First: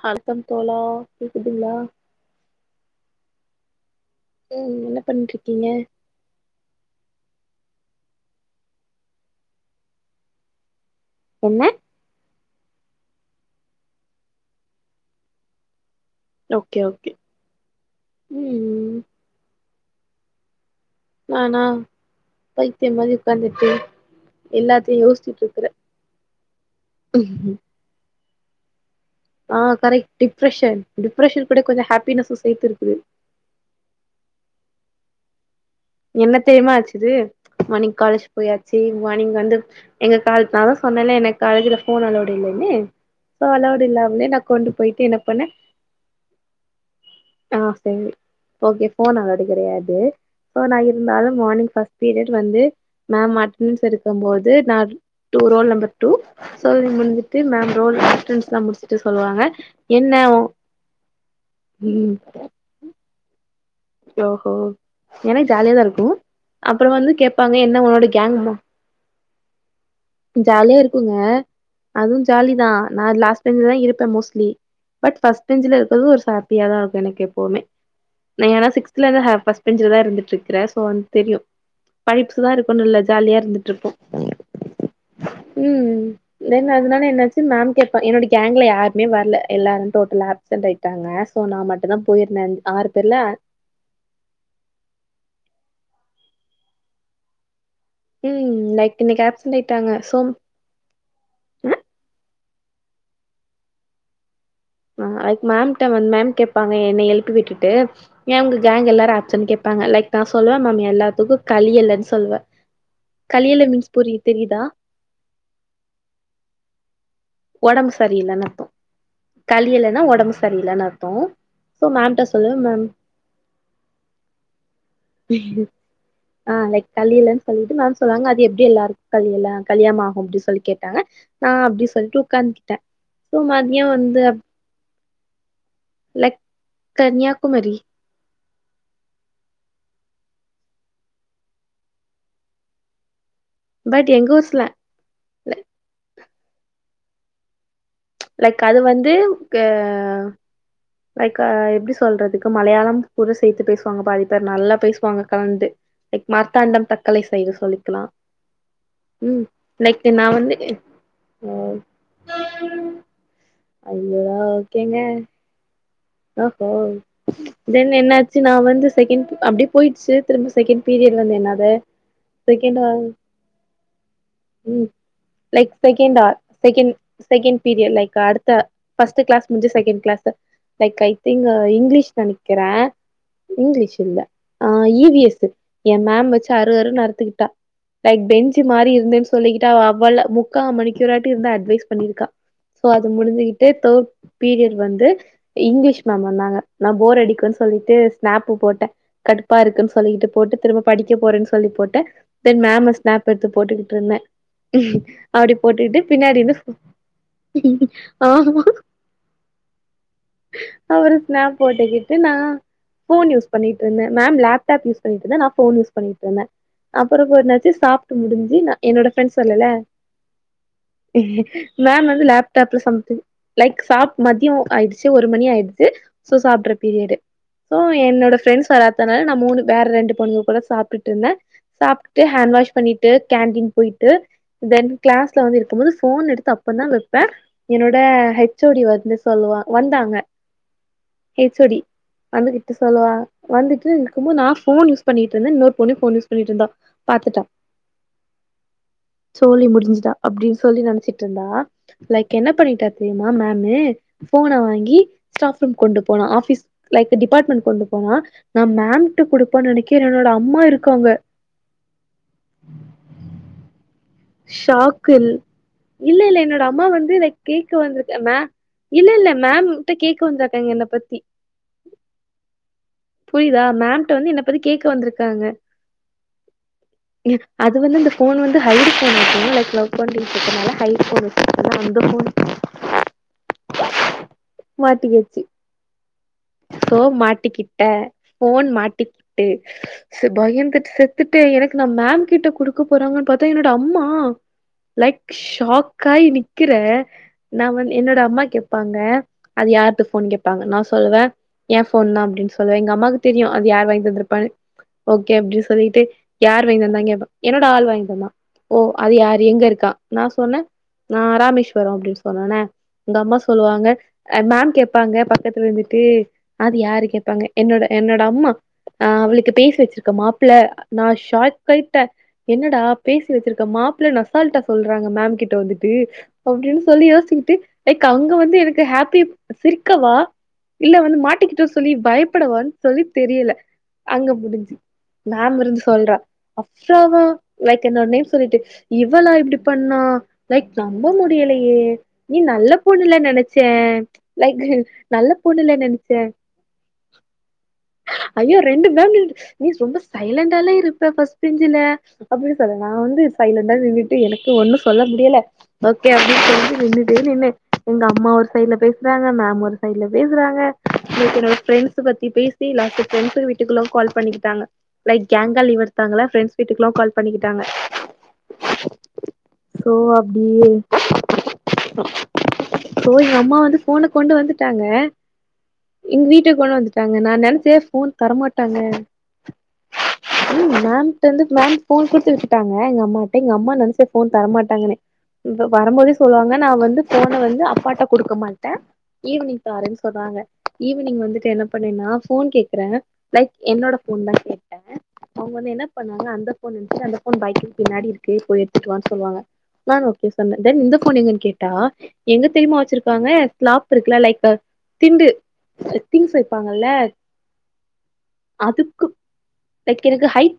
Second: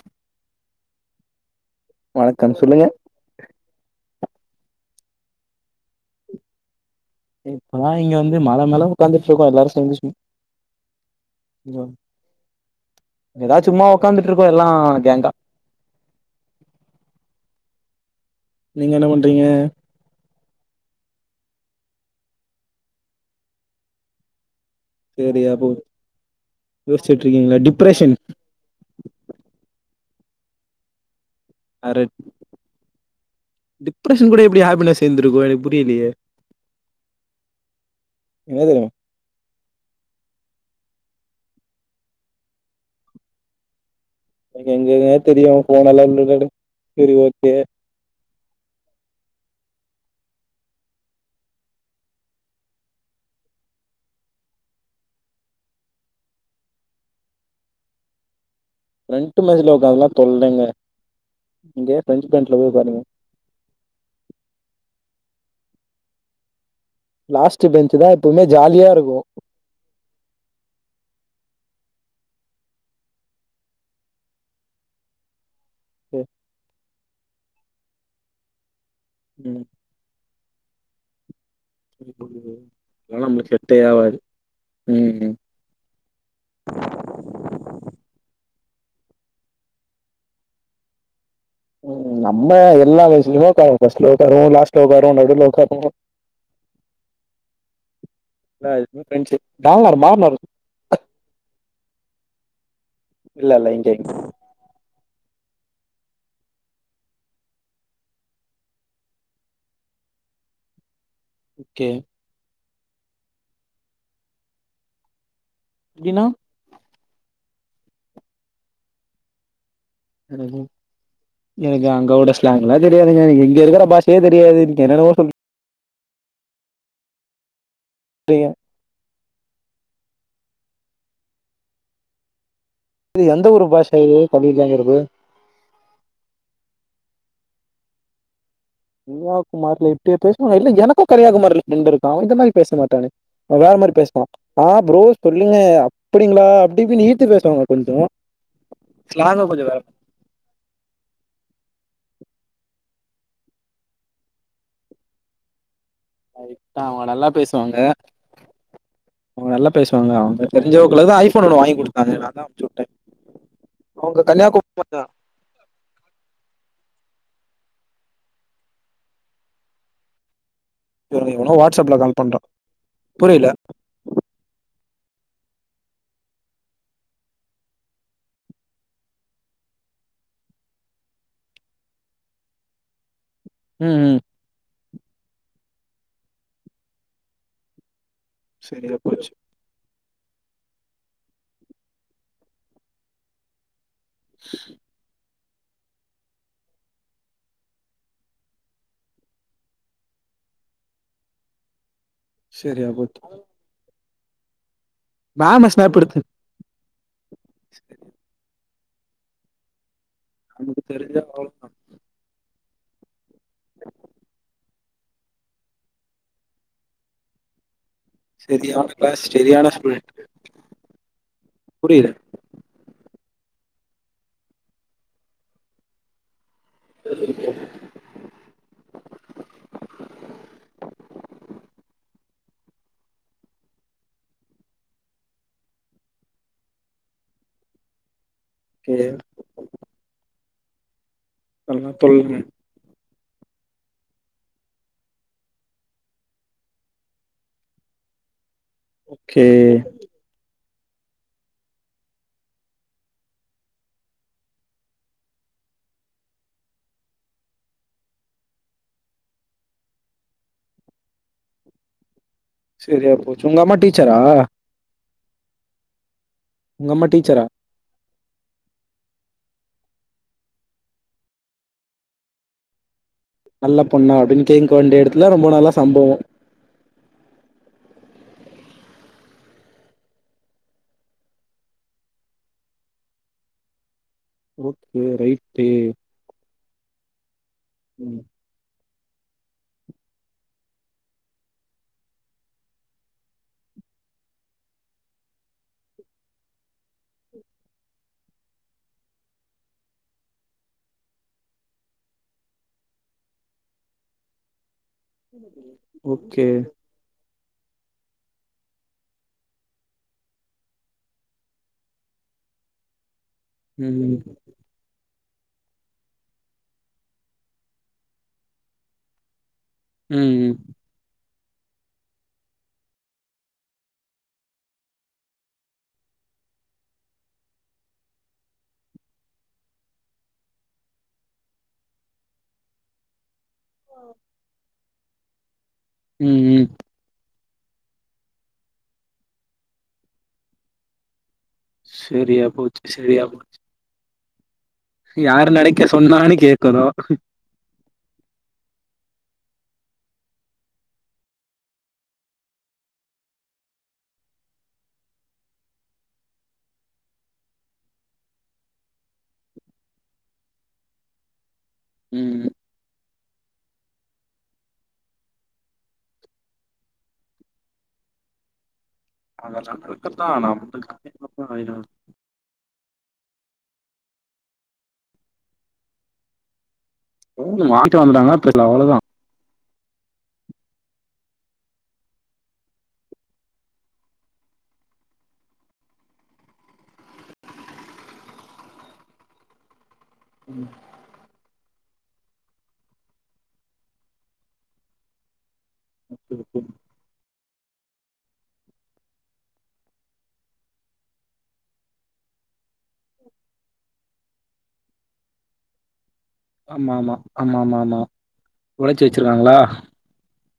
ஹல் தம் தோழா கேக்குதுங்ளா வணக்கம் சொல்லுங்க ம் என்ன பண்ணிட்ருக்கீங்க இப்பதா இங்க வந்து மல மேல உக்காந்துட்ருக்கோ எல்லாரு சேந்து ஸ்வீ என்ன கோ ஏதா சும்மா உக்காந்துட்ருக்கோ எல்லா கேங்கா ஓகே ஓகே நீங்க ம் என்ன பண்றீங்க நானா பைத்தியம் மாதி உக்காந்துட்டு எல்லாத்தயு சரியாபோச்சு யோசிச்சிட்டு இருக்கீங்ளா டிப்ரெஷன் ஆ கரெக்ட் டிப்ரெஷன் டிப்ரஷன் கூட கொஞ்சோ அட ஹேப்பினஸு சேத்து இருக்குது டிப்ரஷன் கூட எப்டி ஹேப்பினஸ் சேந்திருக்கு எனக் என்ன தெரியுமா ஆச்சுது மார்னிங் காலேஜ் என்ன போயாச்சு தெரியு மார்னிங் வந்து எங்க கால் நா தா சொன்னேல எங்க காலேஜ்ல ஃபோன் அளவுட் இல்லன்னு சோ அலவுடு இல்லமலே எனக் எங்கங்க தெரியு ஃபோன்ல்லா உள்ள சேரி ஓகே ஆ சரி ஓகே ஃபோன் அளவ்டு கெடையாது சோ நா இருந்தாலு மார்னிங் ஃபஸ்ட் பீரியட் வந்து மேம் அட்னன்ஸ் எடுக்கும் போது நா two roll number two so இது வந்துட்டு மேம் ரோல் அட்னன்ஸ்லா முடிச்சுட்டு ஃப்ரெண்ட் சொல்லுவாங்க பென்ஜ்ல ஒக்கார்ரதுலா என்ன ஒ தொல்லங்க இங்கே ம் டொண்டி டொண்டில போய் ஒக்காருங்க ஓஹோ ஏன்னா ஜாலியாதா இருக்கு அப்புறோ வந்து கேப்பாங்க லாஸ்ட் என்ன பெஞ்ச் உன்னோட தா கேங் எப்பவுமே ஜாலியா இருக்கு ஜாலியா இருக்குங்க அதுவு ஜாலி தா நா லாஸ்ட் பெஞ்ச் தா இருப்பே மோஸ்ட்லி பட் ஃபஸ்ட் பெஞ்சுல இருக்கிறது ஒரு ஹாப்பியா தா இருக்கு எனக்கு எப்பவுமே நா ஏன்னா சிக்ஸ்லேந்து ம் ஃபஸ்ட் பெஞ்ச்ல தா இருந்துட்டு இருக்குறே சோ வந்து தெரியு படிப்ஸ்தா இருக்கனுனு இல்ல அதெல்லா ஜாலியா நம்மளுக்கு இருந்துட்டு செட்டே இருப்போ ஆவாது ம் ம் தென் அதனால என்னாச்சு மேம் கேப்பா என்னோட கேங்க்ல யாருமே வரல எல்லாரு டோட்டலா ஆப்சென்ட் ஆய்ட்டாங்க உம் நம்ம எல்லா பெஞ்ச்லயு ஒக்காருவோ ஃபர்ஸ்ட்ல ஒக்காருவோ லாஸ்ட்ல ஒக்காருவோ நடுல ஒக்காருவோ ம் லைக் இன்னைக்கு ரிவென்சு ஆப்சென்ட் ஆயிட்டாங்க மாறுனாரு சோ மாறுனாரு இல்ல இல்ல இங்க இங்க அதுக்கு மேம்ட மேம் கேப்பாங்க என்ன எழுப்பி விட்டுட்டு ஏ உங்க கேங் எல்லாரு ஆப்சன்னு கேப்பாங்க லைக் நா சொல்லுவே மேம் எல்லாத்துக்கு ஓகே கலியலன்னு சொல்லுவே களியல மீன்ஸ் புரிய தெரியுதா அப்டினா உடம்பு சரியில்லனுத்து கழிலன்னா உடம்பு எனக்கு சரியில்லனு அத்து எனக்கு அங்கோட ஸ்லாங்லா தெரியாதுங்க எனக்கு இங்க இருக்கிற பாஷையே தெரியாது எனக்கு என்னென்னவோ சொல்லு ஆஹ் லைக் கலியலன்னு சொல்லிட்டு மேம் சொல்லுவாங்க அது சொல்றீங்க எப்டி எல்லாருக்கு கலியல கலியமாகு அப்டின்னு சொல்லி கேட்டாங்க நா அப்டின்னு சொல்ட்டு உக்காந்து சோ மதியோ வந்து இல்லங்கிறது லைக் கன்யாகுமரி கன்னியாகுமாரிலல இப்டியா பேசுவாங்க இல்ல எனக்கு கன்னியாகுமாரில்ல ஃப்ரெண்டு இருக்கா இந்த மாரி பேச மாட்டானே வேற மாரி பட் பேசுவா எங்க ஊர் ஸ்லாங் ஆஹ் ப்ரோ சொல்லுங்க அப்டிங்களா அப்டினு இழுத்து பேசுவாங்க கொஞ்சோ லைக் அது வந்து ஸ்லாங்கு க கொஞ்சோ வேற லைக் அ எப்டி சொல்றதுக்கு மலையாளம் கூட சேத்து பேசுவாங்க பாதி பேர் நல்லா பேசுவாங்க கலந்து லைக் மாதிரி. மார்த்தாண்டம் அவங்க தக்கலை நல்லா சய்ட் பேசுவாங்க சொல்லிக்கலா ம் அவங்க நல்லா லைக் பேசுவாங்க நா அவங்க வந்து தெரிஞ்சவங்க தா ஐஃபோன் ஒன்னு வாங்கி கொடுத்தாங்க நா தா அமுச்சுட்டே ஐயோ ஓகேங்க ஓஹோ தென் என்னாச்சு நா வந்து செகண்ட் அப்டியே போயிடுச்சு திரும்ப செகண்ட் பீரியட் இவனுங்க வந்து எவனோ என்னாது வாட்ஸ்அப்ல கால் பண்றான் செகண்ட் ஆஹ் புரியல ம் like second or second second period like அடுத்த ஃபர்ஸ்ட் கிளாஸ் முஞ்சு second class like I think English நெனைக்கிற இங்கிலீஷ் ம் ம் இல்ல ஆ ஈ வி எஸ் எ மேம் வச்சு அறு அறுனு அறுத்துவகிட்டா லைக் பென் சு மாறி சரியா இருந்தேன் போச்சு சொல்லிக்கிட் டு அவள முக்கா மணிக்கியூராட்டி இருந்து அட்வைஸ் பண்ணிருக்கா சோ அது முடிஞ்சகிட்டு தேட் பீரியட் வந்து இங்கிலீஷ் மேம் வந்தாங்க நான் போர் அடிக்குனு சொல்லிட்டு ஸ்நாப்பு போட்ட கடுப்பா இருக்குன் சொல்லிட்டு போட்டு திரும்ப படிக்க போறன் சொல்லி போட்ட தென் சரியா மேம போச்சு ஸ்நாப் எடுத்து போட்டுகிட்டு இருந்த அப்டி மேம ஸ்னாப் போட்டுட்டு எடுத்து பின்னாடி இருந்து சரி ஆமா நமக்கு அப்றோ தெரிஞ்ச ஸ்னாப் அவ்ளோதான் போட்டுக்கிட்டு நா ஃபோன் யூஸ் பண்ணிட்டு இருந்த மேம் லப்டாப் யூஸ் பண்ணிட்டுந்தா நா ஃபோன் யூஸ் பண்ணிட்டு இருந்த அப்புற கொஞ்சனாச்சு சாப் டு முடிஞ்சு ந சரியான என்னோட கிளாஸ் ஃப்ரெண்ட்ஸ் சொல்லல சரியான ஸ்டூடண்ட் மேம் புரியல வந்து லேப் டேப்ல சம்திங் லைக் சாப் மதிய ஆயிடுச்சு ஒரு மணி ஆயிடுச்சு சோ சாப்ற பீரியடு சோ என்னோட ஃப்ரெண்ட்ஸ் வராதனால நா மூணு வேற ரெண்டு பொண்ணுங்க கூட சாப்ட்டுட்டு இருந்த சாப்ட்டு ஹேண்ட் வாஷ் பண்ணிட்டு கேண்டீன் போயிட்டு தென் கிளாஸ்ல வந்து இருக்கும் போது ஃபோன் எடுத்து அப்ப தா வைப்பே என்னோட ஹெச் ச்சோடி ஓகே வந்து சொல்லுவா வந்தாங்க ஹெச்சோடி அதெல்லாம் சொல்லுங்க வந்து ட்டு சொல்லுவா வந்துட்டு இருக்கும்போ நா ஃபோன் யூஸ் பண்ணிட்ருந்தே இன்னொரு பொண்ணு ஃபோன் யூஸ் பண்ணிட்டு இருந்தா பாத்துட்டா ஓகே சோழி முடிஞ்சுதா அப்படின் சொல்லி நெனச்சிட்டு இருந்தா லைக் என்ன பண்ணிட்டா தெரியுமா மேமு ஃபோன வாங்கி ஸ்டாஃப் ரூம் கொண்டு போனா ஆஃபீஸ் லைக் டிபார்ட்மெண்ட் கொண்டு போவா நா மேம்ட்ட கொடுப்பா நெனைக்க என்னோட அம்மா இருக்காங்க சரியா போச்சு உங்க அம்மா டீச்சரா ஷாக்கு இல் இல்ல இல்ல என்னோட அம்மா உங்க வந்து இத டீச்சரா கெக் க வந்திருக்க மே இல்ல இல்ல மேம்ட்ட கேக்க வந்திருக்காங்க என்ன பத்தி புரியுதா நல்ல பொண்ணா மேம்ட்ட வந்து என்ன அப்டின்னு பத்தி கேக்க வேண்டிய எடத்துல வந்திருக்காங்க ரொம்ப நல்ல சம்பவம் அது வந்து இந்த ஃபோன் வந்து [unintelligible] அது அந்த ஃபோன் ஓகே மாட்டிகிச்சு ரைட்டு சோ மாட்டிக்கிட்ட ம் ஃபோன் மாட்டிக்கிட்டு ச பயந்துட்டு செத்துட்டெ எனக்கு நா மேம் கிட்ட குடுக்க போறாங்கன் பாத்தா என்னோட அம்மா லைக் ஷாக் ஆயி நிக்கிற நா வந் என்னோட அம்மா கேப்பாங்க அது யார்து ஃபோன் கேப்பாங்க நா சொல்லுவ ஏ ஃபோன் தா அப்டின் சொல்லுவ எங்க அம்மாக்கு தெரியு அது யார் வாங்கி தந்துருப்பானு ஓகே அப்டி சொல்லிட்டு ஓகே யார் வாங் தந்தா னு கேப்பா என்னோட ஆள் வாங்கி தந்தா ஓ அது யாரு எங்க இருக்கா நா சொன்ன நா ராமேஸ்வர அப்டி சொன்னோன எங்க அம்மா சொல்லுவாங்க ம் ம் மேம் கேப்பாங்க பக்கத்துல இருந்துட்டு அது யாரு கேப்பாங்க என்னோட என்னோட அம்மா ஆ அவளுக்கு பேசி வச்சிருக்க மாப்ள ம் நான் ஷாக் ஆய்ட என்னடா பேசி வச்சிருக்க மாப்ளனு அசால்டா சொல்றாங்க மேம் கிட்ட வந்துட்டு அப்டினு சொல்லி யோசிச்சிகிட்டு லைக் அவங்க வந்து எனக்கு ஹாப்பி சிரிக்கவா இல்ல வந்து மாட்டிக்கிட்ட சொல்லி பயப் ப்புடவா சொல்லி தெரியல அங்க முடிஞ்சு மேம் இருந்து சொல்றா ம் ம் அஃப்ராவா லைக் என்னோட நேம் சொல்லிட்டு இவளா இப்டி பண்ணா லைக் நம்ப முடியலை யே நீ சரியா நல்ல போச்சு பொண்ணுல்ல சரியா போச்சு நெனச்சே லைக் நல்ல யாரு பொண்ணுல நடிக்க நெனச்சே சொன்னானனு கேக்கனு ஐயோ ரெண்டு மேம் நின் நீ ரொம்ப சைலண்டால இருப்ப ஃபஸ்ட் பெஞ்சுல அப்புடி சொல்ல நா வந்து சைலண்டா நின்னுட்டு எனக்கு ஒண்ணு சொல்ல முடியல ஓகே அப்டின் சொல்லிட்டு நின்னுட்டே நின்ன எங்க அம்மா ஒரு சைட்ல பேசுறாங்க மேம் ஒரு சைட்ல பேசுறாங்க என்னோட ஃப்ரெண்ட்ஸ் பத்தி ம் பேசி லாஸ்ட் ஃப்ரெண்ட்ஸு வீட்டுக்குளா கால் பண்ணி கேட்டாங்க லைக் கேங்கா லீவ் எடுத்தாங்கள ஃப்ரண்ட்ஸ் வீட்டுக்குலா கால் பண்ணிக் கேட்டாங்க [unintelligible] சோ எங் அம்மா வந்து ஃபோனை கொண்டு வந்துட்டாங்க எங் வீட்டுக் கொண்டு வந்து டாங்க நா நெனைச்சே வாங்கிட்டு ஃபோன் வந்துட்டாங்க தெர்ல தரமாட்டாங்க அவ்ளோதா ம் மேம்ட்ட வந்து மேம் ஃபோன் குடுத்து விட்டுட்டாங்க எங்க அம்மாட்ட எங்க அம்மா நெனச்சே ஃபோன் தரமாட்டாங்கனு வ வரும்போதே சொல்லுவாங்க நா வந்து ஃபோன வந்து அப்பாட்ட குடுக்க மாட்டே ஈவினிங் தாரென்னு சொன்னாங்க ஈவினிங் வந்துட் என்ன பண்ணன்னா ஃபோன் கேக்குறே லைக் என்னோட ஃபோன் தா கேட்டே அவுங்க வந்து என்னப் பண்ணாங்க அந்த போன் வந்துச்சு அந்த போன் பைக்குக்கு பின்னாடி இருக்கு போய் எத்துட்டுவான் சொல்லுவாங்க நான் ஓகே சொன்னே தென் இந்த போன் எங்கன்னு கேட்டா எங்க தெரிமா வச் ச்சிருக்காங்க ஸ்லாப் இருக்குல லைக்க திண்டு திங்ஸு ஆமா ஆமா ஆமா ஆமா ஆமா ஒலச்சி அதுக்கு வெச்சிருக்காங்களா எனக்கு ஹைய்ட்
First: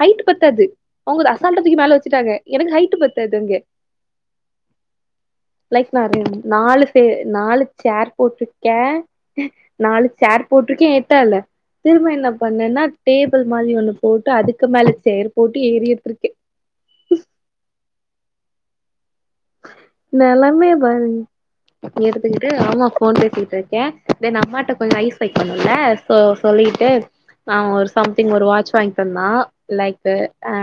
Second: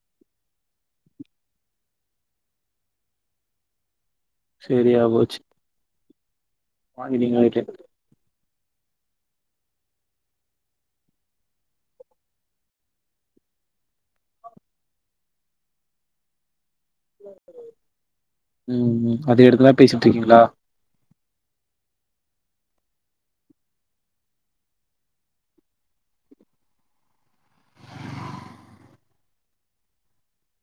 ஹைட்டு பத்தாது அவுங்க அத அசால்ட்டா துக்கி மேல வெச்சுட்டாங்க எனக்கு ஹைட்டு பத்தாது அங்கெ செரியாபோச்சு லைக் நானு நாலு ஃபே ரைட்டு நாலு ச்சேர் போட்ருக்கே நாலு சேர் போட்டிருக்கே எட்டால திரும்ப என்ன பண்ணன்னா டேபுள் மாரி ஒண்ணு போட்டு அதுக்கு மேல ச்சேர் போட்டு ஏரி எத்துருக்கே ம் ம் அது எடுத்துதா பேசிட்டு இருக்கீங்களா நெலமைய பாரு எடுத்துகிட்டு ஆமா போன் பேசிட்ருக்கே தென் அம்மாட்ட கொஞ்சோ ஐஸ் வெக்கணுல சோ சொல்லிட்டு நா ஒரு சம்திங் ஒரு வாட்ச் வாய்ந்தந்தா லைக்கு அ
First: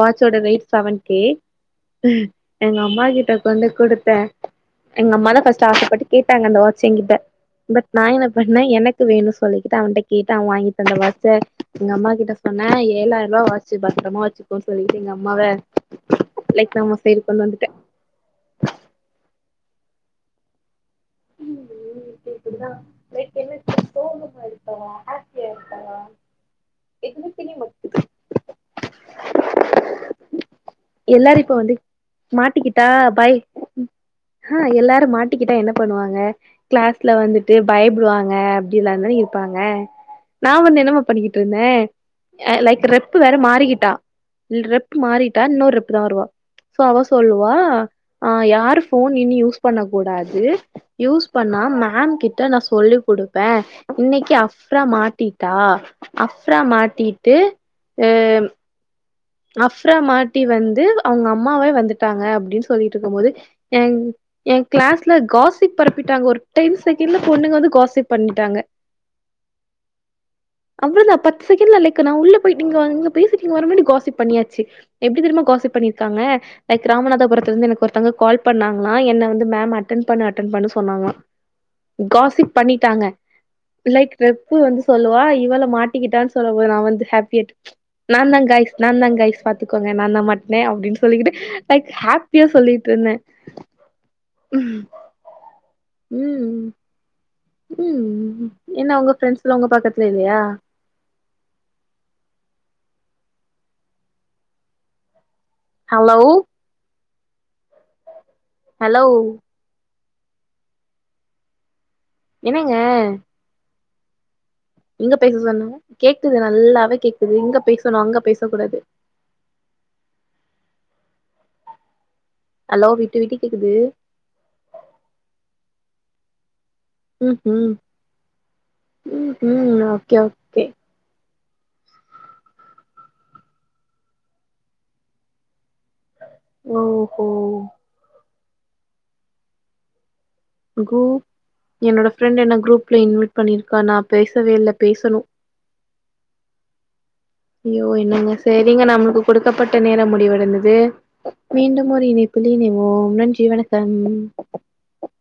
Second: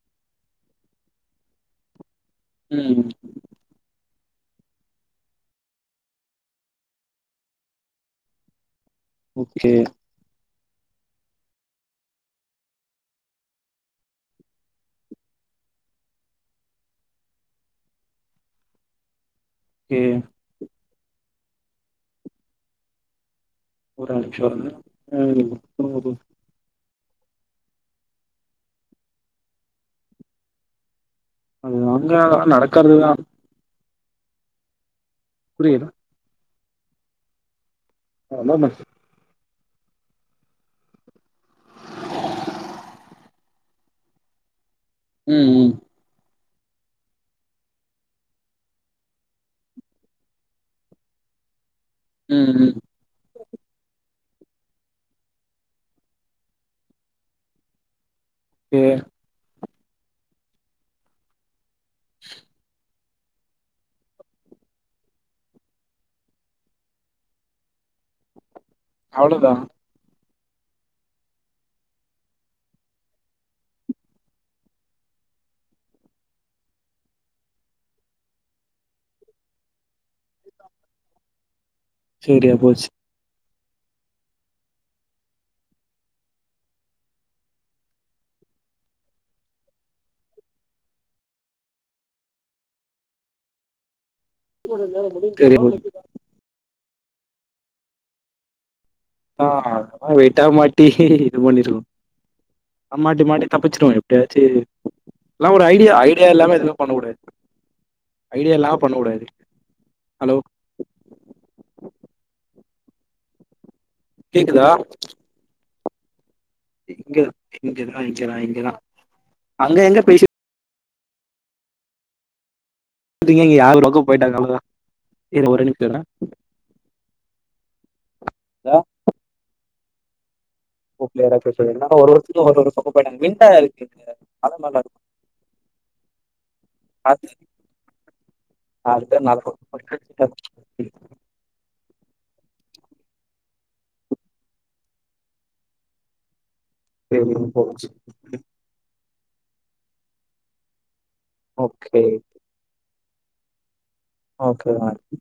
வாட்ச்சோட ரேட் செவன் கே எங்க ம் அம்மா கிட்ட கொண்டு குடுத்த எங்கம்மா தா ஃபர்ஸ்ட் ஆசப்பட்டு கேட்டாங்க அந்த வாட்ச எங்கிட்ட பட் நா என்ன பண்ண எனக் வேணு ஓகே சொல்லிக்கிட்டு அவன்ட கேட்ட அவன் வாய்ங்கி தந்த வாட்ச எங்க அம்மா கிட்ட சொன்ன ஏழாயிரூபா வாச்சு பத்ரமா வெச்சுக் கோ சொல்லிட்டு எங்க அம்மாவ லைக் [unintelligible] செரி கொண்டு வந்துட்ட கே இனிமே இப்டி இப்பிடிதா [unintelligible] [unintelligible] எல்லாரு இப்ப வந்து அது அங்க மாட்டிக்கிட்டா நடக்கறதுதா பாய் ஹா எல்லாரு மாட்டிக்கிட்டா என்ன புரியல பண்ணுவாங்க க்ளாஸ் ல வந்துட்டு பயப்புடுவாங்க அதான் அப்டி எல்லாதா இருப் ப்பாங்க நா வந்து என்னமா பண்ணிக்கிட்டு ருந்த லைக் ரெப்பு வேற மாறிக்கிட்டா ரெப் மாறிட்டா ம் இன்னொ ம் ரெப் தா வருவா சோ அவ சொல்லுவா ஆ யாரு போன் இனி யூஸ் பண்ண கூடாது யூஸ் பண்ணா மேம் கிட்ட ம் நா ம் சொல்லிகுடுப் ப இன்னக்கி அஃப்ரா மாட்டிட்டா அஃப்ரா மாட்டிட்டு எ ம் எது அஃப்ரா மாட்டி வந்து அவுங்க அம்மாவே வந்துட்டாங்க அப்படின் சொல்லிட்ருக்கு போது என் ஏ கிளாஸ்ல காசிப் பரப்பிட்டாங்க ஒரு டென் செகண்ட்ல பொண்ணுங்க வந்து காசிப் பண்ணிட்டாங்க அவ்ளதா அவ்ளதா பத்து செகண்ட்ல லைக் நா உள்ள போய்ட்டு இங்க வந்து பேசிட் [unintelligible] காசிப் பண்ணியாச்சி எப்டி தெரிம்மா காசிப் பண்ணிருக்காங்க லைக் ராமநாதபுரத்துலருந்து எனக்கு ஒருத்தங்க கால் பண்ணாங்களா என்ன வந்து மேம் அட்டன் பண்ணு அட்டன் பண்ணு சொன்னாங்களா சரியா காசிப் போச்சு பண்ணிட்டாங்க லைக் ரெப்பு வந்து சொல்லுவா இவள மாட்டிக்கிட்டா சொல்ல போது நா வந்து ஹாப்பியட் நாந்தா காய்ஸ் நாந்தா காய்ஸ் பாத்துக்கோங்க நாந்தா மாட்ன அப்டின் சொல்லிகேகிட்டு லைக் ஹாப்பியா சொல்லிட்டுருந்த தெரி போ ம் ம் ம் ம் என்ன உங்க ஆ ஃப்ரெண்ட்ஸ்லா உங்க பக்கத்துல அதெல்லா இல்லயா வெயிட்டா மாட்டி இது பண்ணிருவோ அமாட்டி மாட்டி தப்பிச்சிருவோ எப்டியாச்சு லா ஒரு ஐடியா ஹலோ ஐடியா இல்லாம எதுமே பண்ணக் கூடாது ஐடியாலா பண்ணக் ஹலோ கூடாது ஹலோ என்னங்க கேக்குதா எங்க பேச சொன்னாங்க கேக்குது நல்லாவே கேக்குது இங்க இங்கதா பேசணு அங்க இங்கதா பேச இங்கதா கூடாது அங்க எங்க பேசிட் ஹலோ விட் [unintelligible] இங்க யார் பக்கோ போயிட்டாங்க அவ்ளோ தா இருங்க ஒரே நிம்ஷோ இருங்க ம் ம் ஹலோ ம் ம் ஓகே ஓக் [inaudible] கலர் நல்லாயிருக்கு ஓஹோ நாலுபேரு [inaudible] கு என்னோட ஃப்ரெண்ட் என்ன குரூப்ல இன்வைட் பண்ணிருக்கா நா பேசவே இல்ல பேசணு சரி ஐயோ போச்சு. என்னங்க சே ஏங்க நம்மளுக்கு குடுக்கப்பட்ட நேரம் முடிவடைந்தது மீண்டும் ஓகே ஒரு இனை ப்பில் இணைவோம் நன்றி வணக்கம் ஓகே [inaudible]